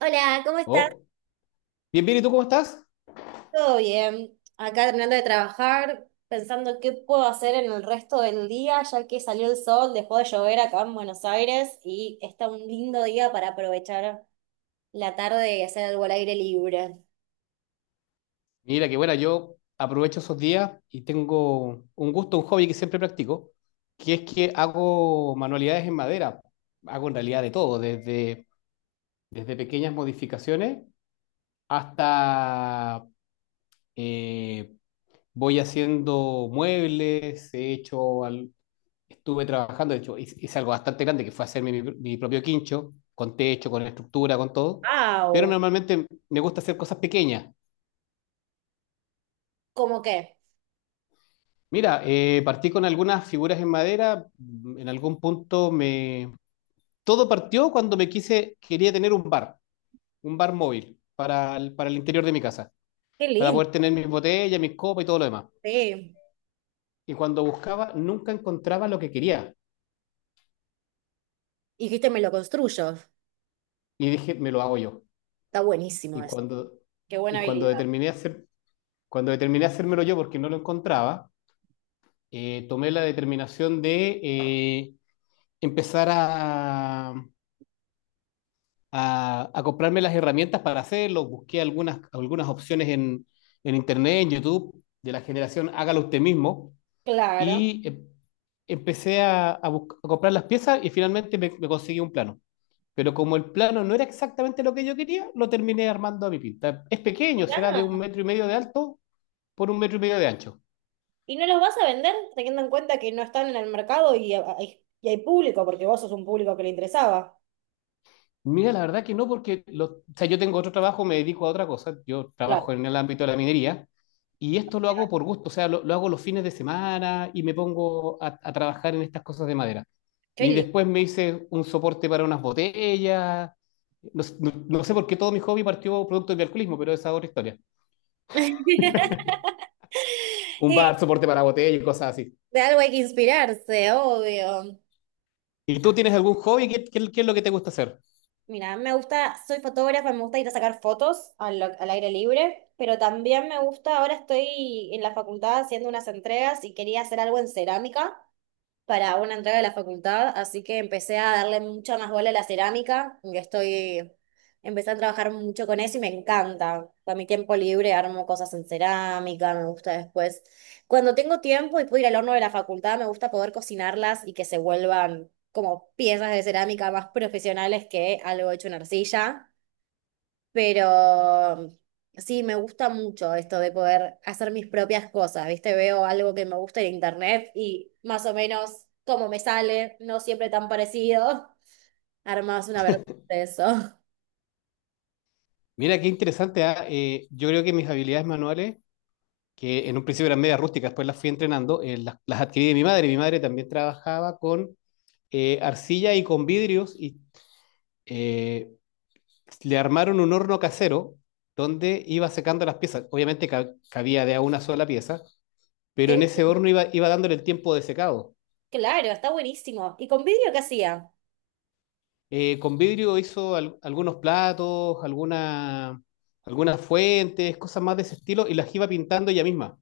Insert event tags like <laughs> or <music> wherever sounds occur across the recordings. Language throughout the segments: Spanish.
Hola, ¿cómo estás? Oh, bien, bien, ¿y tú cómo estás? ¿Todo bien? Acá terminando de trabajar, pensando qué puedo hacer en el resto del día, ya que salió el sol, dejó de llover acá en Buenos Aires y está un lindo día para aprovechar la tarde y hacer algo al aire libre. Mira, que bueno, yo aprovecho esos días y tengo un gusto, un hobby que siempre practico, que es que hago manualidades en madera. Hago en realidad de todo, desde pequeñas modificaciones hasta eh, voy haciendo muebles, he hecho, estuve trabajando. De hecho, hice algo bastante grande que fue hacerme mi propio quincho, con techo, con estructura, con todo, pero ¡Wow! normalmente me gusta hacer cosas pequeñas. ¿Cómo qué? Mira, partí con algunas figuras en madera. En algún punto me... Todo partió cuando me quise, quería tener un bar móvil para el interior de mi casa, ¡Qué para lindo! poder tener mis botellas, mis copas y todo lo demás. Sí. Y cuando buscaba, nunca encontraba lo que quería. Y dijiste, me lo construyo. Y dije, me lo hago yo. Está buenísimo Y eso. cuando, Qué y buena cuando habilidad. determiné hacer, cuando determiné hacérmelo yo porque no lo encontraba, tomé la determinación de empezar a comprarme las herramientas para hacerlo. Busqué algunas opciones en Internet, en YouTube, de la generación Hágalo Usted Mismo. Claro. Y empecé a comprar las piezas y finalmente me conseguí un plano. Pero como el plano no era exactamente lo que yo quería, lo terminé armando a mi pinta. Es pequeño, será de un Mirá, metro y medio de alto por un metro y medio de ancho. ¿y no los vas a vender teniendo en cuenta que no están en el mercado y, y hay público, porque vos sos un público que le interesaba? Mira, la verdad que no, porque o sea, yo tengo otro trabajo, me dedico a otra cosa. Yo Claro. trabajo en el ámbito de la minería y esto lo hago por gusto. O sea, lo hago los fines de semana y me pongo a trabajar en estas cosas de madera. Qué Y lindo. después me hice un soporte para unas botellas. No, no sé por qué todo mi hobby partió producto del alcoholismo, pero esa es otra historia. <laughs> Un Y bar, soporte para botellas y cosas así. de algo hay que inspirarse, obvio. ¿Y tú tienes algún hobby? ¿Qué es lo que te gusta hacer? Mira, me gusta, soy fotógrafa, me gusta ir a sacar fotos al aire libre, pero también me gusta, ahora estoy en la facultad haciendo unas entregas y quería hacer algo en cerámica para una entrega de la facultad, así que empecé a darle mucha más bola a la cerámica, que estoy, empecé a trabajar mucho con eso y me encanta. Para mi tiempo libre armo cosas en cerámica, me gusta después. Cuando tengo tiempo y puedo ir al horno de la facultad, me gusta poder cocinarlas y que se vuelvan como piezas de cerámica más profesionales que algo hecho en arcilla. Pero sí, me gusta mucho esto de poder hacer mis propias cosas, ¿viste? Veo algo que me gusta en internet y más o menos como me sale, no siempre tan parecido, <laughs> armas una versión de eso. <laughs> Mira, qué interesante, ¿ah? Yo creo que mis habilidades manuales, que en un principio eran medias rústicas, después las fui entrenando, las adquirí de mi madre. Mi madre también trabajaba con arcilla y con vidrios y eh, le armaron un horno casero donde iba secando las piezas. Obviamente cabía de a una sola pieza, pero Que, en ese horno iba dándole el tiempo de secado. claro, está buenísimo. ¿Y con vidrio qué hacía? Con vidrio hizo algunos platos, algunas fuentes, cosas más de ese estilo, y las iba pintando ella misma.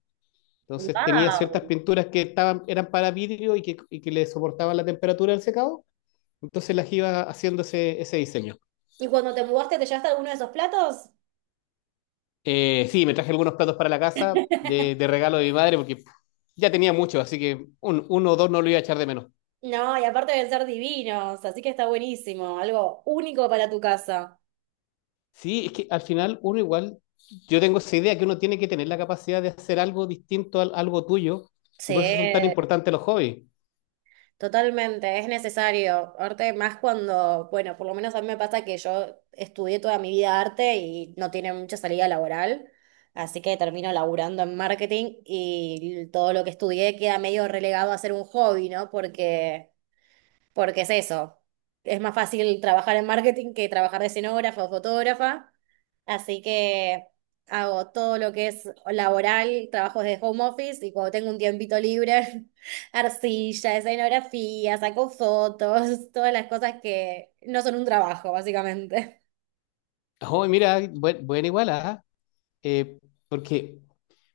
Entonces tenía ciertas Wow. pinturas que estaban, eran para vidrio y que le soportaban la temperatura del secado. Entonces las iba haciendo ese diseño. ¿Y cuando te mudaste te llevaste alguno de esos platos? Sí, me traje algunos platos para la casa de, regalo de mi madre porque ya tenía muchos, así que uno o dos no lo iba a echar de menos. No, y aparte deben ser divinos, así que está buenísimo, algo único para tu casa. Sí, es que al final uno igual, yo tengo esa idea que uno tiene que tener la capacidad de hacer algo distinto a algo tuyo, y Sí, por eso son tan importantes los hobbies. totalmente, es necesario. Arte más cuando, bueno, por lo menos a mí me pasa que yo estudié toda mi vida arte y no tiene mucha salida laboral, así que termino laburando en marketing y todo lo que estudié queda medio relegado a ser un hobby, ¿no? Porque es eso. Es más fácil trabajar en marketing que trabajar de escenógrafa o fotógrafa. Así que hago todo lo que es laboral, trabajos de home office y cuando tengo un tiempito libre, <laughs> arcilla, escenografía, saco fotos, todas las cosas que no son un trabajo, básicamente. Oh, mira, buena igual, ¿ah? eh, Porque,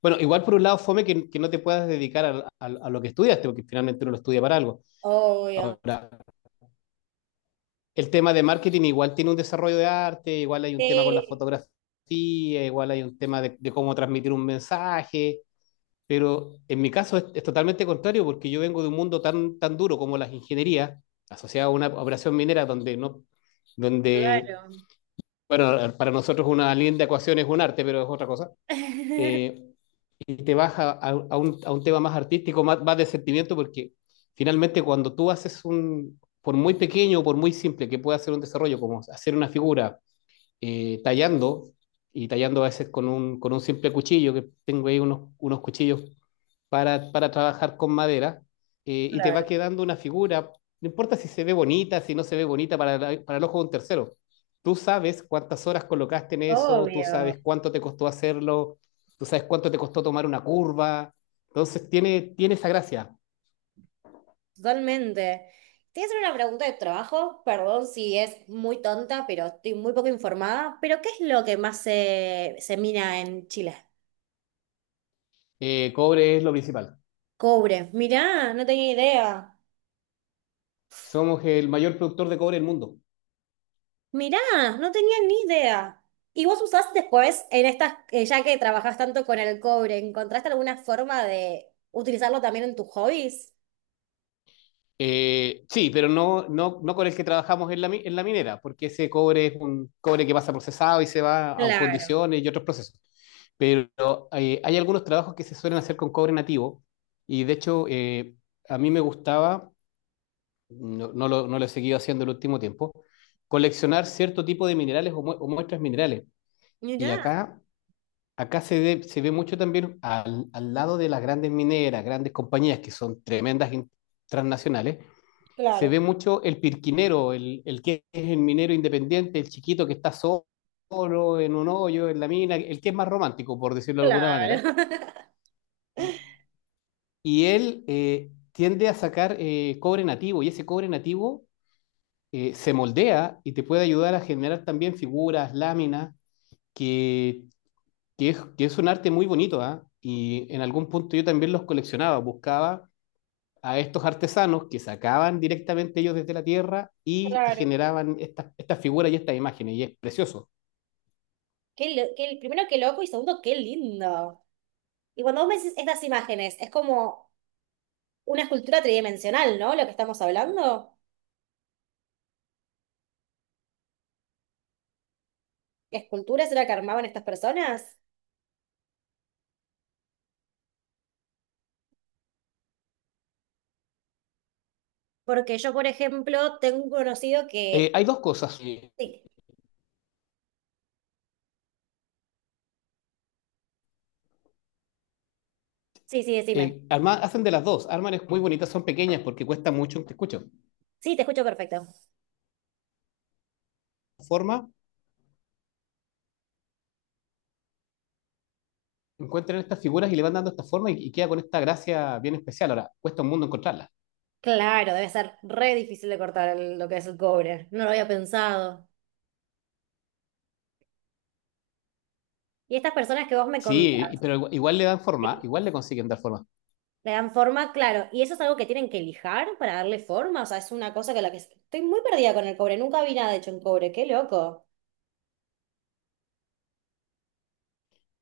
bueno, igual por un lado fome que no te puedas dedicar a lo que estudiaste, porque finalmente uno lo estudia para algo. Obvio. Ahora, el tema de marketing igual tiene un desarrollo de arte, igual hay un tema con la Sí, fotografía, igual hay un tema de cómo transmitir un mensaje, pero en mi caso es totalmente contrario, porque yo vengo de un mundo tan, tan duro como las ingenierías, asociado a una operación minera donde no, donde, claro. bueno, para nosotros una linda ecuación es un arte, pero es otra cosa. <laughs> Eh, y te vas a un tema más artístico, más, más de sentimiento, porque finalmente cuando tú haces por muy pequeño o por muy simple que pueda ser un desarrollo, como hacer una figura tallando, y tallando a veces con un simple cuchillo, que tengo ahí unos cuchillos para trabajar con madera, y te va Claro, quedando una figura, no importa si se ve bonita, si no se ve bonita para el ojo de un tercero. Tú sabes cuántas horas colocaste en eso, tú obvio. sabes cuánto te costó hacerlo, tú sabes cuánto te costó tomar una curva. Entonces tiene esa gracia. Totalmente. Te voy a hacer una pregunta de trabajo, perdón si es muy tonta, pero estoy muy poco informada. ¿Pero qué es lo que más se mina en Chile? Cobre es lo principal. Cobre. Mirá, no tenía idea. Somos el mayor productor de cobre del mundo. Mirá, no tenía ni idea. ¿Y vos usás después, en estas, ya que trabajás tanto con el cobre, encontraste alguna forma de utilizarlo también en tus hobbies? Sí, pero no, no, no con el que trabajamos en la minera, porque ese cobre es un cobre que pasa procesado y se va a Claro, fundiciones y otros procesos. Pero hay algunos trabajos que se suelen hacer con cobre nativo y de hecho a mí me gustaba, no, no lo he seguido haciendo el último tiempo, coleccionar cierto tipo de minerales o muestras minerales. Y mirá. acá se ve mucho también al lado de las grandes mineras, grandes compañías que son tremendas transnacionales, se ve Claro, mucho el pirquinero, que es el minero independiente, el chiquito que está solo en un hoyo, en la mina, el que es más romántico, por decirlo de alguna manera. claro. <laughs> Y y él tiende a sacar cobre nativo, y ese cobre nativo se moldea y te puede ayudar a generar también figuras, láminas, que, que es un arte muy bonito. Y en algún punto yo también los coleccionaba, buscaba a estos artesanos que sacaban directamente ellos desde la tierra y te Claro. generaban estas figuras y estas imágenes, y es precioso. Qué, lo- qué- primero, qué loco y segundo, qué lindo. Y cuando vos me decís estas imágenes, es como una escultura tridimensional, ¿no? Lo que estamos hablando. ¿Esculturas era que armaban estas personas? Porque yo, por ejemplo, tengo un conocido que... Hay dos cosas. Sí, sí, sí, decime. Hacen de las dos. Arman es muy bonitas, son pequeñas porque cuesta mucho. Te escucho. Sí, te escucho perfecto. Forma, encuentran estas figuras y le van dando esta forma, y queda con esta gracia bien especial. Ahora, cuesta un mundo encontrarlas. Claro, debe ser re difícil de cortar el- lo que es el cobre. No lo había pensado. Y estas personas que vos me Sí, contás, pero igual le dan sí, forma, igual le consiguen dar forma. le dan forma, claro. ¿Y eso es algo que tienen que lijar para darle forma? O sea, es una cosa que la que... Estoy muy perdida con el cobre. Nunca vi nada hecho en cobre. Qué loco.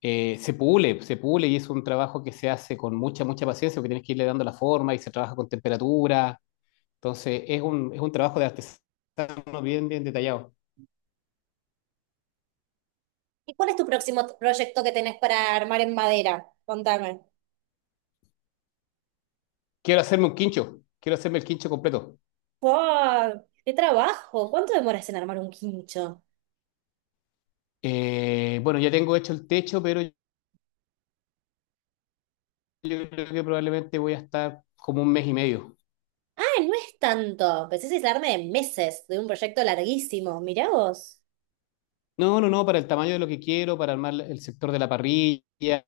Se pule, se pule y es un trabajo que se hace con mucha, mucha paciencia porque tienes que irle dando la forma y se trabaja con temperatura. Entonces, es un trabajo de artesano, bien, bien detallado. ¿Y cuál es tu próximo t- proyecto que tenés para armar en madera? Contame. Quiero hacerme un quincho, quiero hacerme el quincho completo. ¡Wow! ¡Qué trabajo! ¿Cuánto demoras en armar un quincho? Bueno, ya tengo hecho el techo, pero yo creo que probablemente voy a estar como un mes y medio. Ah, no es tanto. Pensé que es darme de meses de un proyecto larguísimo. Mirá vos. No, no, no, para el tamaño de lo que quiero, para armar el sector de la parrilla,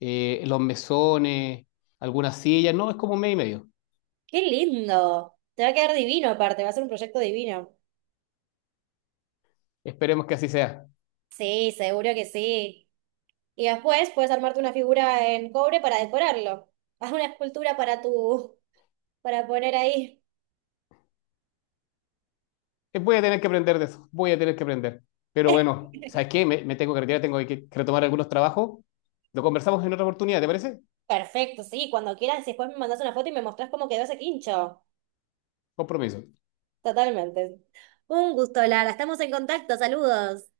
los mesones, algunas sillas, no, es como un mes y medio. ¡Qué lindo! Te va a quedar divino aparte, va a ser un proyecto divino. Esperemos que así sea. Sí, seguro que sí. Y después puedes armarte una figura en cobre para decorarlo. Haz una escultura para tu, para poner ahí. Voy a tener que aprender de eso, voy a tener que aprender. Pero bueno, <laughs> ¿sabes qué? Me tengo que retirar, tengo que retomar algunos trabajos. Lo conversamos en otra oportunidad, ¿te parece? Perfecto, sí, cuando quieras, después me mandas una foto y me mostrás cómo quedó ese quincho. Compromiso. Totalmente. Un gusto, Lara. Estamos en contacto. Saludos.